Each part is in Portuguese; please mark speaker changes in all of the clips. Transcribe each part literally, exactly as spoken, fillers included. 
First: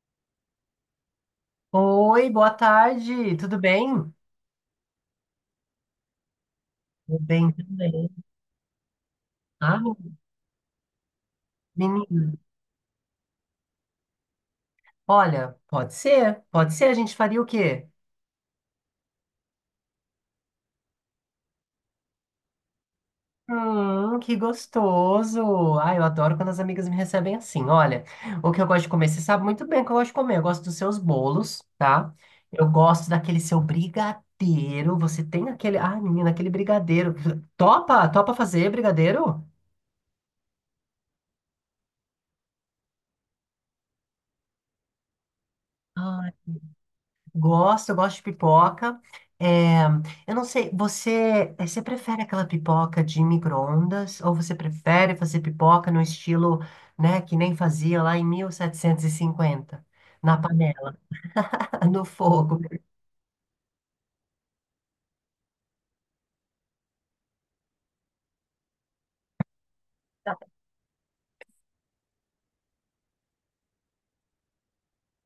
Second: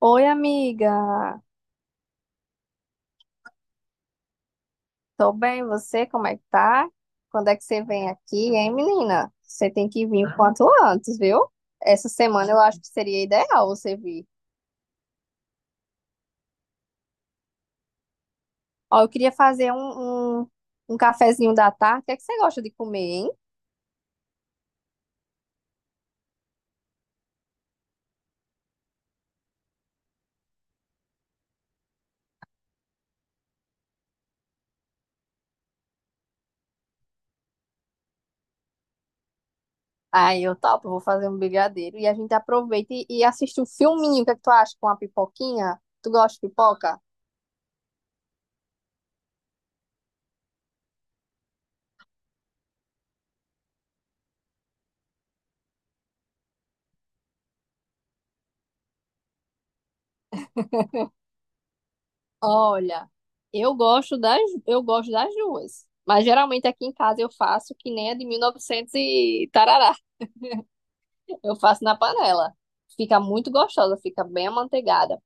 Speaker 1: Oi, amiga.
Speaker 2: Oi, boa tarde, tudo bem?
Speaker 1: Tô bem, você? Como é que tá?
Speaker 2: Tudo
Speaker 1: Quando
Speaker 2: bem,
Speaker 1: é que
Speaker 2: tudo
Speaker 1: você
Speaker 2: bem.
Speaker 1: vem aqui, hein, menina? Você
Speaker 2: Ah,
Speaker 1: tem que vir o quanto antes, viu? Essa
Speaker 2: menino,
Speaker 1: semana eu acho que seria ideal você vir.
Speaker 2: olha, pode ser, pode ser, a gente faria o quê?
Speaker 1: Ó, eu queria fazer um, um, um cafezinho da tarde. O que é que você gosta de comer, hein?
Speaker 2: Hum, que gostoso! Ai, eu adoro quando as amigas me recebem assim. Olha, o que eu gosto de comer, você sabe muito bem o que eu gosto de comer. Eu gosto dos seus bolos, tá? Eu gosto daquele seu brigadeiro. Você tem aquele. Ai, menina, aquele brigadeiro. Topa? Topa fazer brigadeiro?
Speaker 1: Aí eu topo, vou fazer um brigadeiro e a gente aproveita e, e assiste um filminho. O que é que tu acha com a pipoquinha? Tu gosta de pipoca?
Speaker 2: Gosto, eu gosto de pipoca. É, eu não sei, você, eh, você prefere aquela pipoca de micro-ondas ou você prefere fazer pipoca no estilo, né, que nem fazia lá em mil setecentos e cinquenta na panela, no fogo?
Speaker 1: Olha, eu gosto das, eu gosto das duas. Mas geralmente aqui em casa eu faço que nem a de mil e novecentos e tarará. Eu faço na panela. Fica muito gostosa, fica bem amanteigada.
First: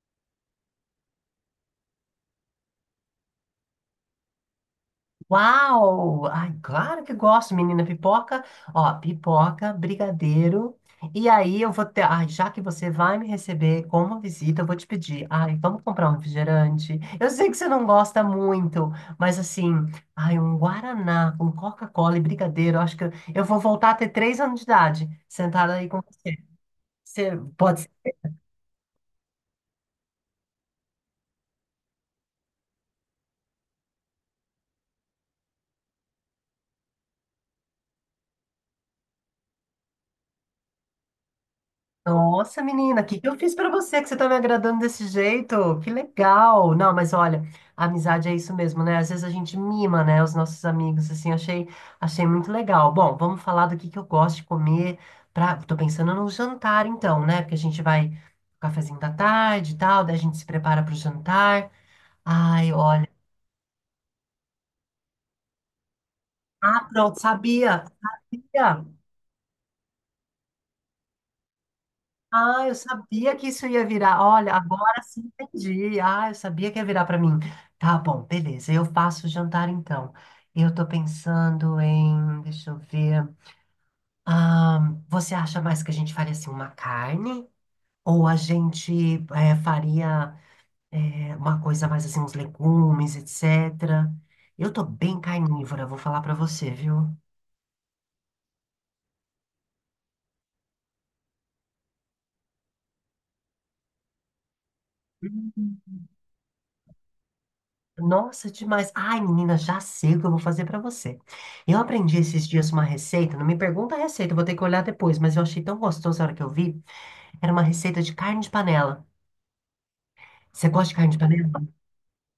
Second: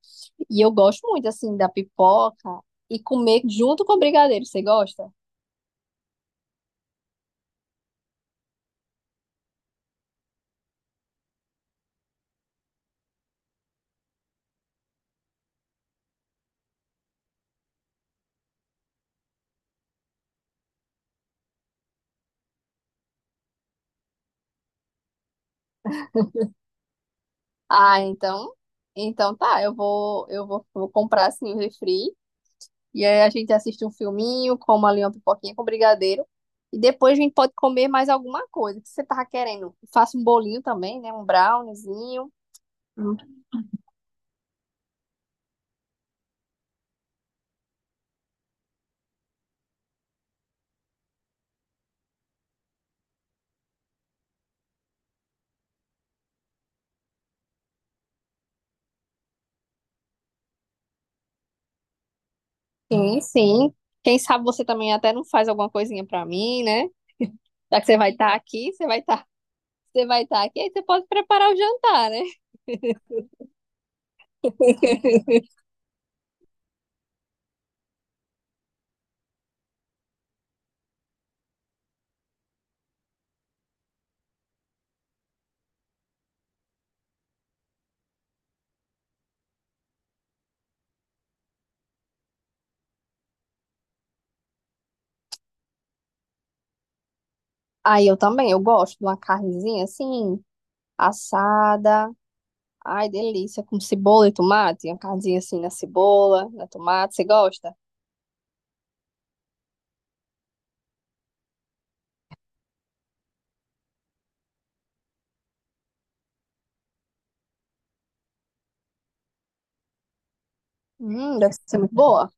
Speaker 1: E eu gosto muito, assim, da pipoca e comer junto com o brigadeiro. Você gosta?
Speaker 2: Uau! Ai, claro que gosto, menina. Pipoca, ó, pipoca, brigadeiro. E aí eu vou ter. Ai, já que você vai me receber como uma visita, eu vou te pedir. Ai, vamos comprar um refrigerante. Eu sei que você não gosta muito, mas assim, ai, um Guaraná com Coca-Cola e brigadeiro. eu Acho que eu eu vou voltar a ter três anos de idade, sentada aí com você. Você pode.
Speaker 1: Ah, então, então tá. Eu vou, eu vou, vou comprar, assim, o refri. E aí a gente assiste um filminho, come ali uma pipoquinha com brigadeiro. E depois a gente pode comer mais alguma coisa. O que você tava querendo? Faça um bolinho também, né? Um browniezinho.
Speaker 2: Nossa, menina, o
Speaker 1: Hum.
Speaker 2: que que eu fiz pra você que você tá me agradando desse jeito? Que legal! Não, mas olha, a amizade é isso mesmo, né? Às vezes a gente mima, né, os nossos amigos, assim, achei, achei muito legal. Bom, vamos falar do que que eu gosto de comer pra. Tô pensando no jantar, então, né? Porque a gente vai cafezinho da tarde e tal, daí a gente se prepara pro jantar. Ai, olha.
Speaker 1: Sim, sim. Quem sabe você também até não faz alguma coisinha pra mim,
Speaker 2: Ah,
Speaker 1: né?
Speaker 2: pronto,
Speaker 1: Já
Speaker 2: sabia!
Speaker 1: que você vai estar aqui,
Speaker 2: Sabia!
Speaker 1: você vai estar, você vai estar aqui, aí você pode preparar o jantar, né?
Speaker 2: Ah, eu sabia que isso ia virar. Olha, agora sim entendi. Ah, eu sabia que ia virar para mim. Tá bom, beleza. Eu faço o jantar então. Eu tô pensando em, deixa eu ver. Ah, você acha mais que a gente faria assim uma carne? Ou a gente eh, faria eh, uma coisa mais assim, uns legumes, etcétera. Eu tô bem carnívora, vou falar para você, viu?
Speaker 1: Aí eu também, eu gosto de uma carnezinha assim, assada. Ai, delícia, com cebola e tomate, uma carnezinha assim na cebola, na tomate, você gosta?
Speaker 2: Nossa, demais. Ai, menina, já sei o que eu vou fazer pra você. Eu aprendi esses dias uma receita, não me pergunta a receita, eu vou ter que olhar depois, mas eu achei tão gostoso a hora que eu vi. Era uma receita de carne de panela. Você gosta de carne de
Speaker 1: Hum,
Speaker 2: panela?
Speaker 1: deve ser muito boa.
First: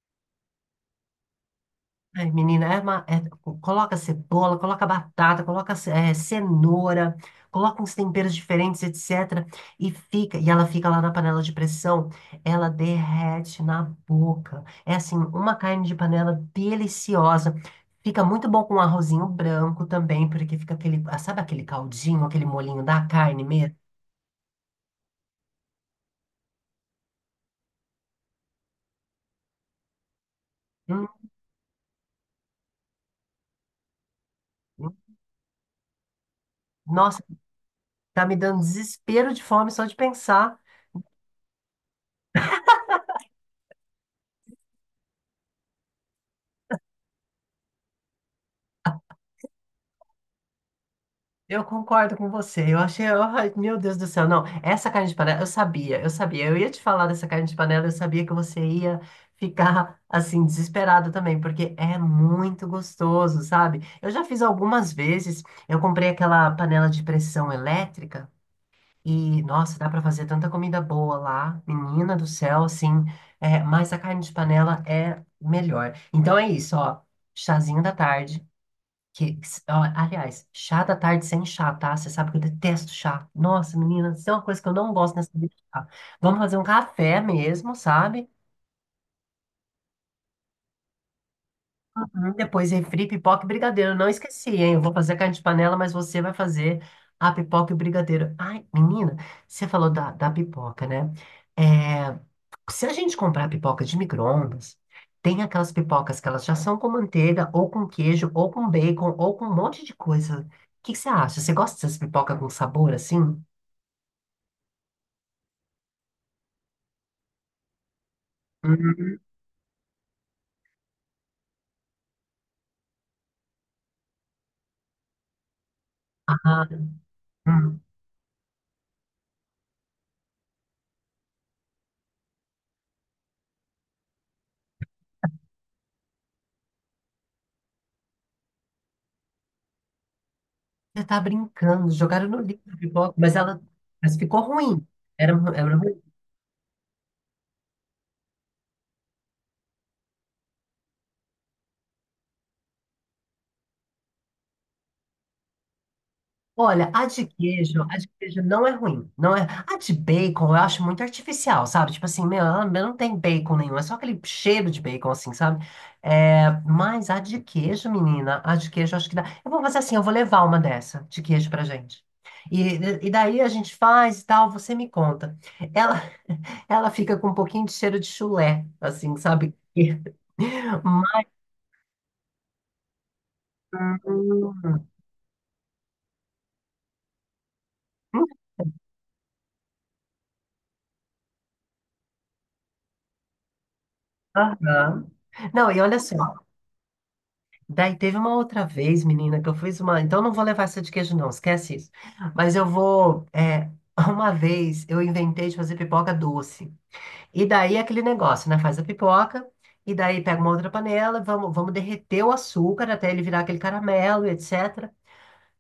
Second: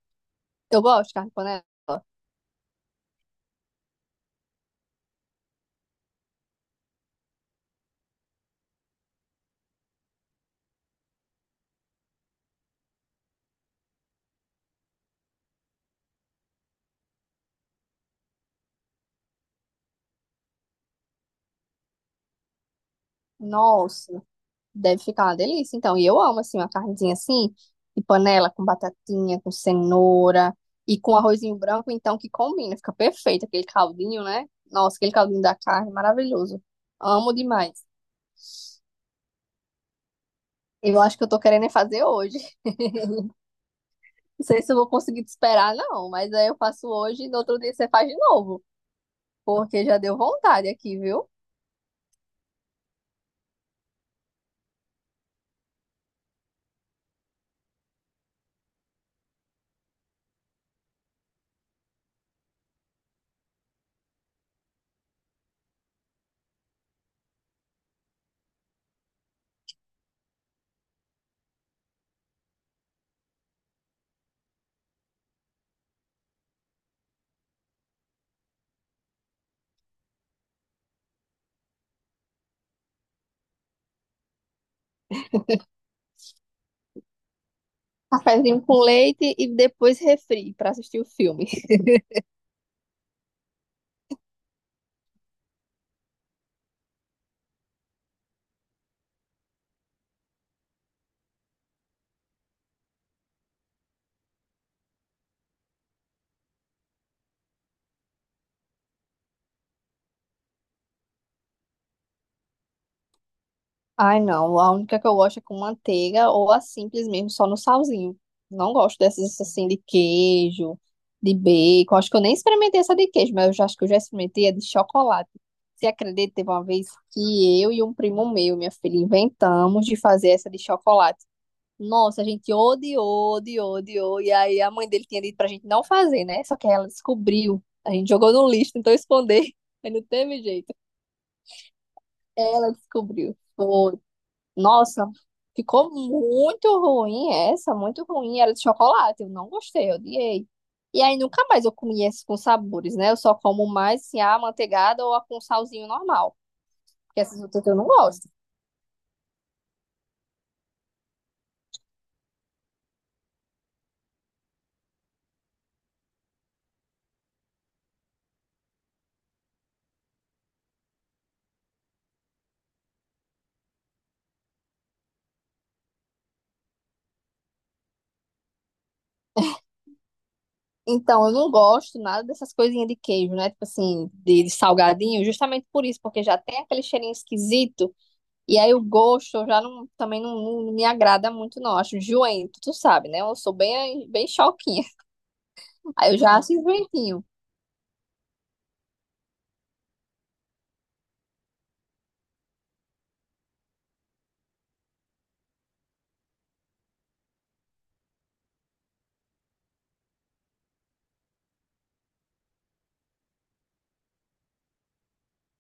Speaker 1: Eu gosto de carne de panela.
Speaker 2: Ai, menina, é uma- é- coloca cebola, coloca batata, coloca ce- eh, cenoura, coloca uns temperos diferentes, etcétera. E fica, e ela fica lá na panela de pressão, ela derrete na boca. É assim, uma carne de panela deliciosa. Fica muito bom com arrozinho branco também, porque fica aquele, ah, sabe aquele caldinho, aquele molinho da carne mesmo?
Speaker 1: Nossa, deve ficar uma delícia. Então, e eu amo assim uma carnezinha assim, de panela com batatinha, com cenoura e
Speaker 2: Hum,
Speaker 1: com arrozinho branco, então que combina, fica perfeito aquele caldinho, né? Nossa, aquele
Speaker 2: hum.
Speaker 1: caldinho da carne, maravilhoso.
Speaker 2: nossa,
Speaker 1: Amo demais.
Speaker 2: tá me dando desespero de fome só de pensar.
Speaker 1: Eu acho que eu tô querendo é fazer hoje. Não sei se eu vou conseguir te esperar, não, mas aí eu faço hoje e no outro dia você faz de novo, porque já deu vontade aqui, viu?
Speaker 2: Eu concordo com você. Eu achei, ai, meu Deus do céu, não. Essa carne de panela, eu sabia, eu sabia. Eu ia te falar dessa carne de panela, eu sabia que você ia ficar assim desesperado também, porque é muito gostoso, sabe? Eu já fiz algumas vezes. Eu comprei aquela panela de pressão elétrica e, nossa, dá pra fazer tanta comida boa lá, menina do céu, assim. É, mas a carne de panela é melhor. Então é isso, ó. Chazinho da tarde. Que, que s- ó, aliás, chá da tarde sem chá, tá? Você sabe que eu detesto chá. Nossa, menina, isso é uma coisa que eu não gosto nessa vida de chá. Vamos fazer um café mesmo, sabe?
Speaker 1: Cafezinho com leite e depois refri pra assistir o filme.
Speaker 2: Hum, Depois refri, pipoca e brigadeiro. Não esqueci, hein? Eu vou fazer carne de panela, mas você vai fazer a pipoca e o brigadeiro. Ai, menina, você falou da, da pipoca, né? É, se a gente comprar pipoca de micro-ondas, tem aquelas pipocas que elas já são com manteiga, ou com queijo, ou com bacon, ou com um monte de coisa. O que que você acha? Você gosta dessas pipoca com sabor assim?
Speaker 1: Ai, não. A única que eu gosto é com manteiga ou a simples mesmo, só no salzinho. Não gosto
Speaker 2: Hum,
Speaker 1: dessas assim de queijo, de bacon. Acho que eu nem experimentei essa de queijo, mas eu já acho que eu já experimentei a de chocolate. Você acredita, teve uma
Speaker 2: ah,
Speaker 1: vez que eu
Speaker 2: hum.
Speaker 1: e um primo meu, minha filha, inventamos de fazer essa de chocolate. Nossa, a gente odiou, odiou, odiou. E aí a mãe dele tinha dito pra gente não fazer, né? Só que aí ela descobriu. A gente jogou no lixo, tentou esconder, mas não teve jeito.
Speaker 2: Você tá brincando. Jogaram no lixo
Speaker 1: Ela
Speaker 2: a pipoca, mas
Speaker 1: descobriu.
Speaker 2: ela
Speaker 1: Foi.
Speaker 2: mas ficou ruim.
Speaker 1: Nossa,
Speaker 2: Era, era
Speaker 1: ficou
Speaker 2: ruim.
Speaker 1: muito ruim essa, muito ruim. Era de chocolate, eu não gostei, eu odiei. E aí nunca mais eu comi esses com sabores, né? Eu só como mais assim, a amanteigada ou a com salzinho normal,
Speaker 2: Olha, a
Speaker 1: porque
Speaker 2: de
Speaker 1: essas outras eu
Speaker 2: queijo,
Speaker 1: não
Speaker 2: a de
Speaker 1: gosto.
Speaker 2: queijo não é ruim, não é. A de bacon eu acho muito artificial, sabe? Tipo assim, meu, ela não tem bacon nenhum, é só aquele cheiro de bacon, assim, sabe? É, mas a de queijo, menina, a de queijo eu acho que dá. Eu vou fazer assim, eu vou levar uma dessa de queijo pra gente. E, e daí a gente faz e tal, você me conta. Ela, ela fica com um pouquinho de cheiro de chulé, assim, sabe?
Speaker 1: Então,
Speaker 2: Mas.
Speaker 1: eu não gosto nada dessas coisinhas de queijo, né? Tipo assim, de, de salgadinho, justamente por isso, porque já tem aquele cheirinho esquisito. E aí o gosto eu já não, também não, não me agrada muito, não. Acho enjoento, tu sabe, né? Eu sou bem, bem choquinha.
Speaker 2: Aham. Não, e olha
Speaker 1: Aí eu já
Speaker 2: só.
Speaker 1: acho enjoentinho.
Speaker 2: Daí teve uma outra vez, menina, que eu fiz uma. Então não vou levar essa de queijo, não, esquece isso. Mas eu vou. é, Uma vez eu inventei de fazer pipoca doce. E daí é aquele negócio, né? Faz a pipoca, e daí pega uma outra panela, vamos, vamos derreter o açúcar até ele virar aquele caramelo, etcétera.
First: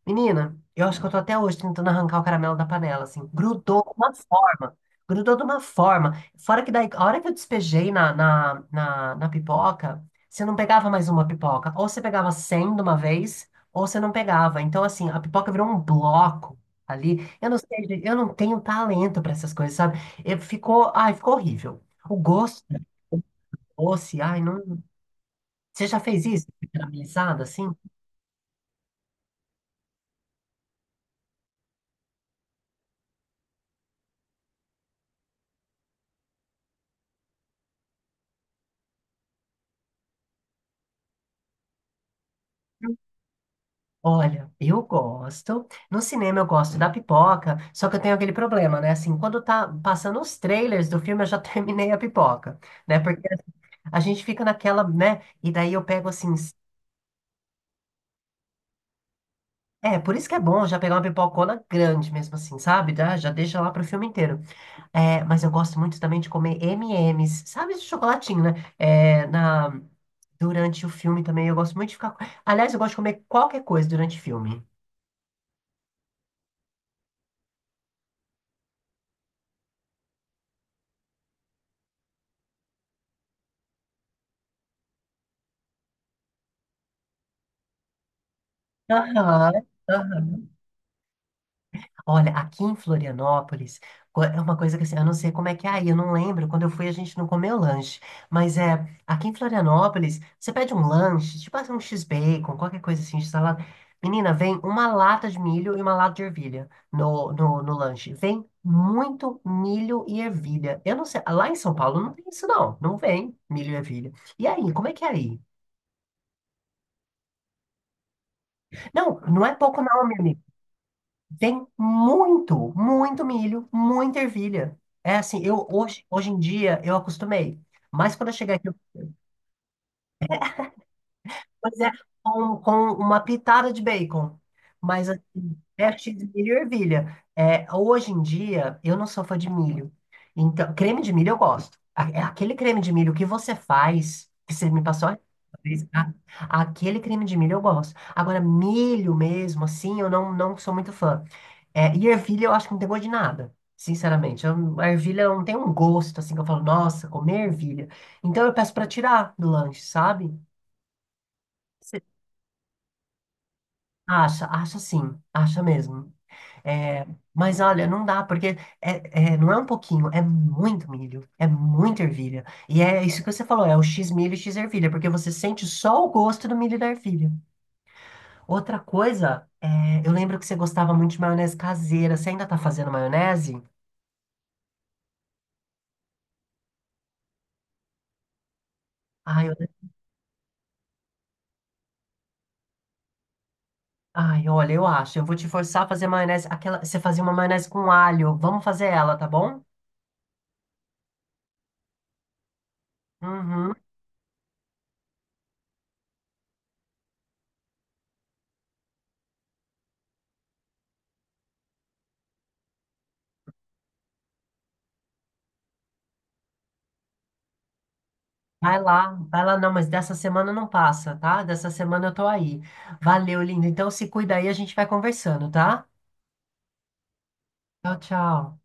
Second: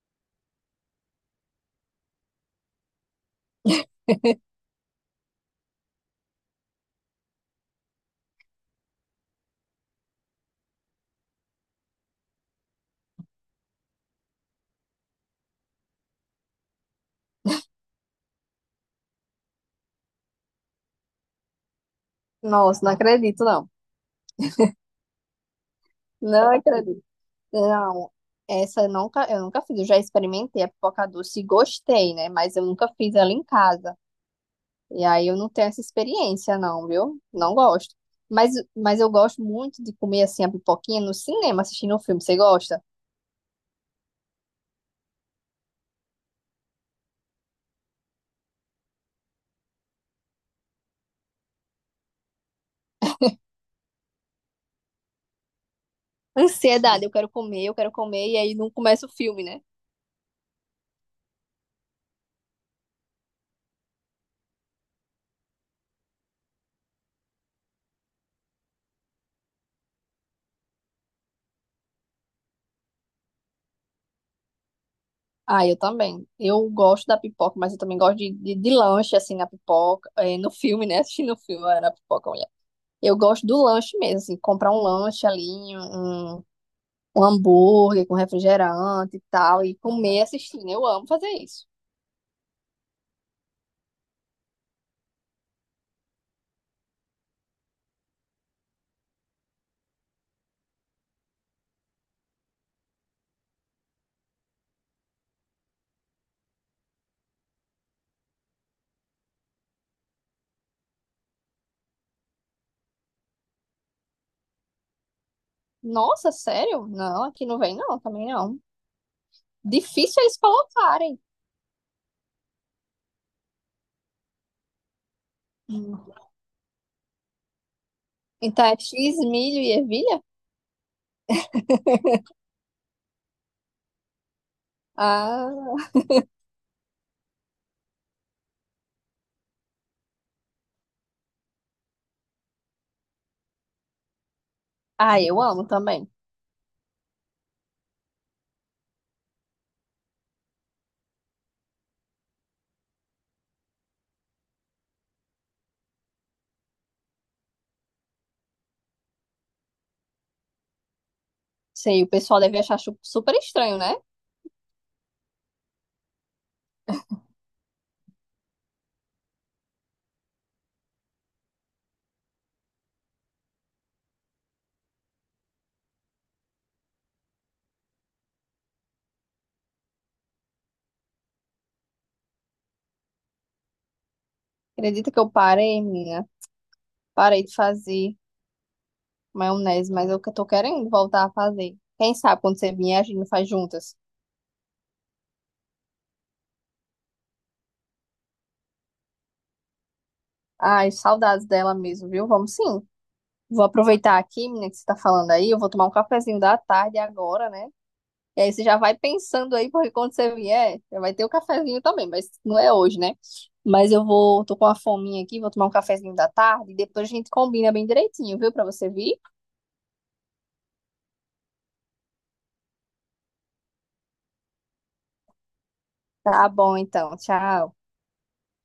Speaker 2: Menina, eu acho que eu tô até hoje tentando arrancar o caramelo da panela, assim. Grudou de uma forma. Grudou de uma forma. Fora que daí, a hora que eu despejei na, na, na, na pipoca, você não pegava mais uma pipoca. Ou você pegava cem de uma vez, ou você não pegava. Então, assim, a pipoca virou um bloco ali. Eu não sei, gente, eu não tenho talento pra essas coisas, sabe? E ficou, ai, ficou horrível. O gosto do
Speaker 1: Nossa, não acredito, não.
Speaker 2: doce, ai, não. Você já fez isso?
Speaker 1: Não acredito.
Speaker 2: Caramelizado, assim?
Speaker 1: Não, essa eu nunca, eu nunca fiz. Eu já experimentei a pipoca doce e gostei, né? Mas eu nunca fiz ela em casa. E aí eu não tenho essa experiência, não, viu? Não gosto. Mas, mas eu gosto muito de comer assim a pipoquinha no cinema, assistindo um filme. Você gosta?
Speaker 2: Olha, eu gosto. No cinema eu gosto da pipoca, só que eu tenho aquele problema, né? Assim, quando tá passando os trailers do filme, eu já terminei a pipoca, né? Porque assim, a gente fica naquela, né? E daí eu pego assim. s-
Speaker 1: Ansiedade, eu quero comer, eu quero comer, e aí não começa o filme, né?
Speaker 2: É, por isso que é bom já pegar uma pipocona grande mesmo assim, sabe? Já, já deixa lá pro filme inteiro. É, mas eu gosto muito também de comer eme e eme's, sabe? Esse chocolatinho, né? É, na, durante o filme também eu gosto muito de ficar. co- Aliás, eu gosto de comer qualquer coisa durante o filme.
Speaker 1: Ah, eu também. Eu gosto da pipoca, mas eu também gosto de, de, de lanche, assim, na pipoca, eh, no filme, né? Assistindo o filme, ah, na pipoca, eu gosto do lanche mesmo, assim, comprar um lanche ali, um, um hambúrguer com refrigerante e
Speaker 2: Aham,
Speaker 1: tal, e comer
Speaker 2: aham.
Speaker 1: assistindo. Eu amo fazer isso.
Speaker 2: Olha, aqui em Florianópolis, co- é uma coisa que assim, eu não sei como é que é aí, eu não lembro. Quando eu fui, a gente não comeu lanche. Mas é, aqui em Florianópolis, você pede um lanche, tipo assim, um X-bacon, qualquer coisa assim, salada. Menina, vem uma lata de milho e uma lata de ervilha no, no, no lanche. Vem muito milho e ervilha. Eu não sei, lá em São Paulo não tem isso, não. Não vem milho e ervilha. E aí, como é que é aí?
Speaker 1: Nossa, sério? Não, aqui não vem não, também não.
Speaker 2: Não, não é pouco, não,
Speaker 1: Difícil é eles
Speaker 2: menina.
Speaker 1: colocarem.
Speaker 2: Tem muito, muito milho, muita ervilha. É assim, eu hoje,
Speaker 1: Hum.
Speaker 2: hoje em dia eu acostumei. Mas quando eu cheguei
Speaker 1: Então
Speaker 2: aqui, eu-
Speaker 1: é X, milho e ervilha?
Speaker 2: pois é, com, com uma pitada de bacon. Mas
Speaker 1: Ah,
Speaker 2: assim, é cheio de milho e ervilha. É, hoje em dia eu não sou fã de milho. Então, creme de milho eu gosto. A- é Aquele creme de milho que você faz, que você me passou a
Speaker 1: ah, eu amo
Speaker 2: vez,
Speaker 1: também.
Speaker 2: a- aquele creme de milho eu gosto. Agora, milho mesmo, assim, eu não, não sou muito fã. É, e ervilha eu acho que não tem gosto de nada, sinceramente. Eu- a ervilha não tem um gosto, assim, que eu falo, nossa, comer ervilha. Então eu peço pra tirar do lanche, sabe? Cê
Speaker 1: Sei, o pessoal deve achar chu- super estranho, né?
Speaker 2: Acha, acha sim, acha mesmo. É, mas olha, não dá, porque é, é, não é um pouquinho, é muito milho, é muita ervilha. E é isso que você falou, é o X milho e X ervilha, porque você sente só o gosto do milho e da ervilha. Outra coisa, é, eu lembro que você gostava muito de maionese caseira. Você ainda tá fazendo maionese?
Speaker 1: Acredita que eu parei, minha? Parei de fazer
Speaker 2: Ai,
Speaker 1: maionese, mas eu que tô querendo voltar a fazer. Quem sabe quando você vier, a gente faz juntas.
Speaker 2: Ai, olha, eu acho. Eu vou te forçar a fazer maionese. Aquela, você fazia uma maionese com alho. Vamos fazer ela, tá bom?
Speaker 1: Ai, saudades dela mesmo, viu? Vamos sim. Vou
Speaker 2: Uhum.
Speaker 1: aproveitar aqui, menina, que você tá falando aí. Eu vou tomar um cafezinho da tarde agora, né? E aí você já vai pensando aí, porque quando você vier, já vai ter o cafezinho também, mas não é hoje, né? Mas eu vou, tô com uma fominha aqui, vou tomar um cafezinho da tarde e depois a gente combina bem direitinho, viu? Pra
Speaker 2: Vai
Speaker 1: você
Speaker 2: lá,
Speaker 1: vir.
Speaker 2: vai lá, não, mas dessa semana não passa, tá? Dessa semana eu tô aí. Valeu, lindo. Então se cuida aí, a gente vai conversando, tá?
Speaker 1: Tá bom, então. Tchau.
Speaker 2: Tchau, tchau.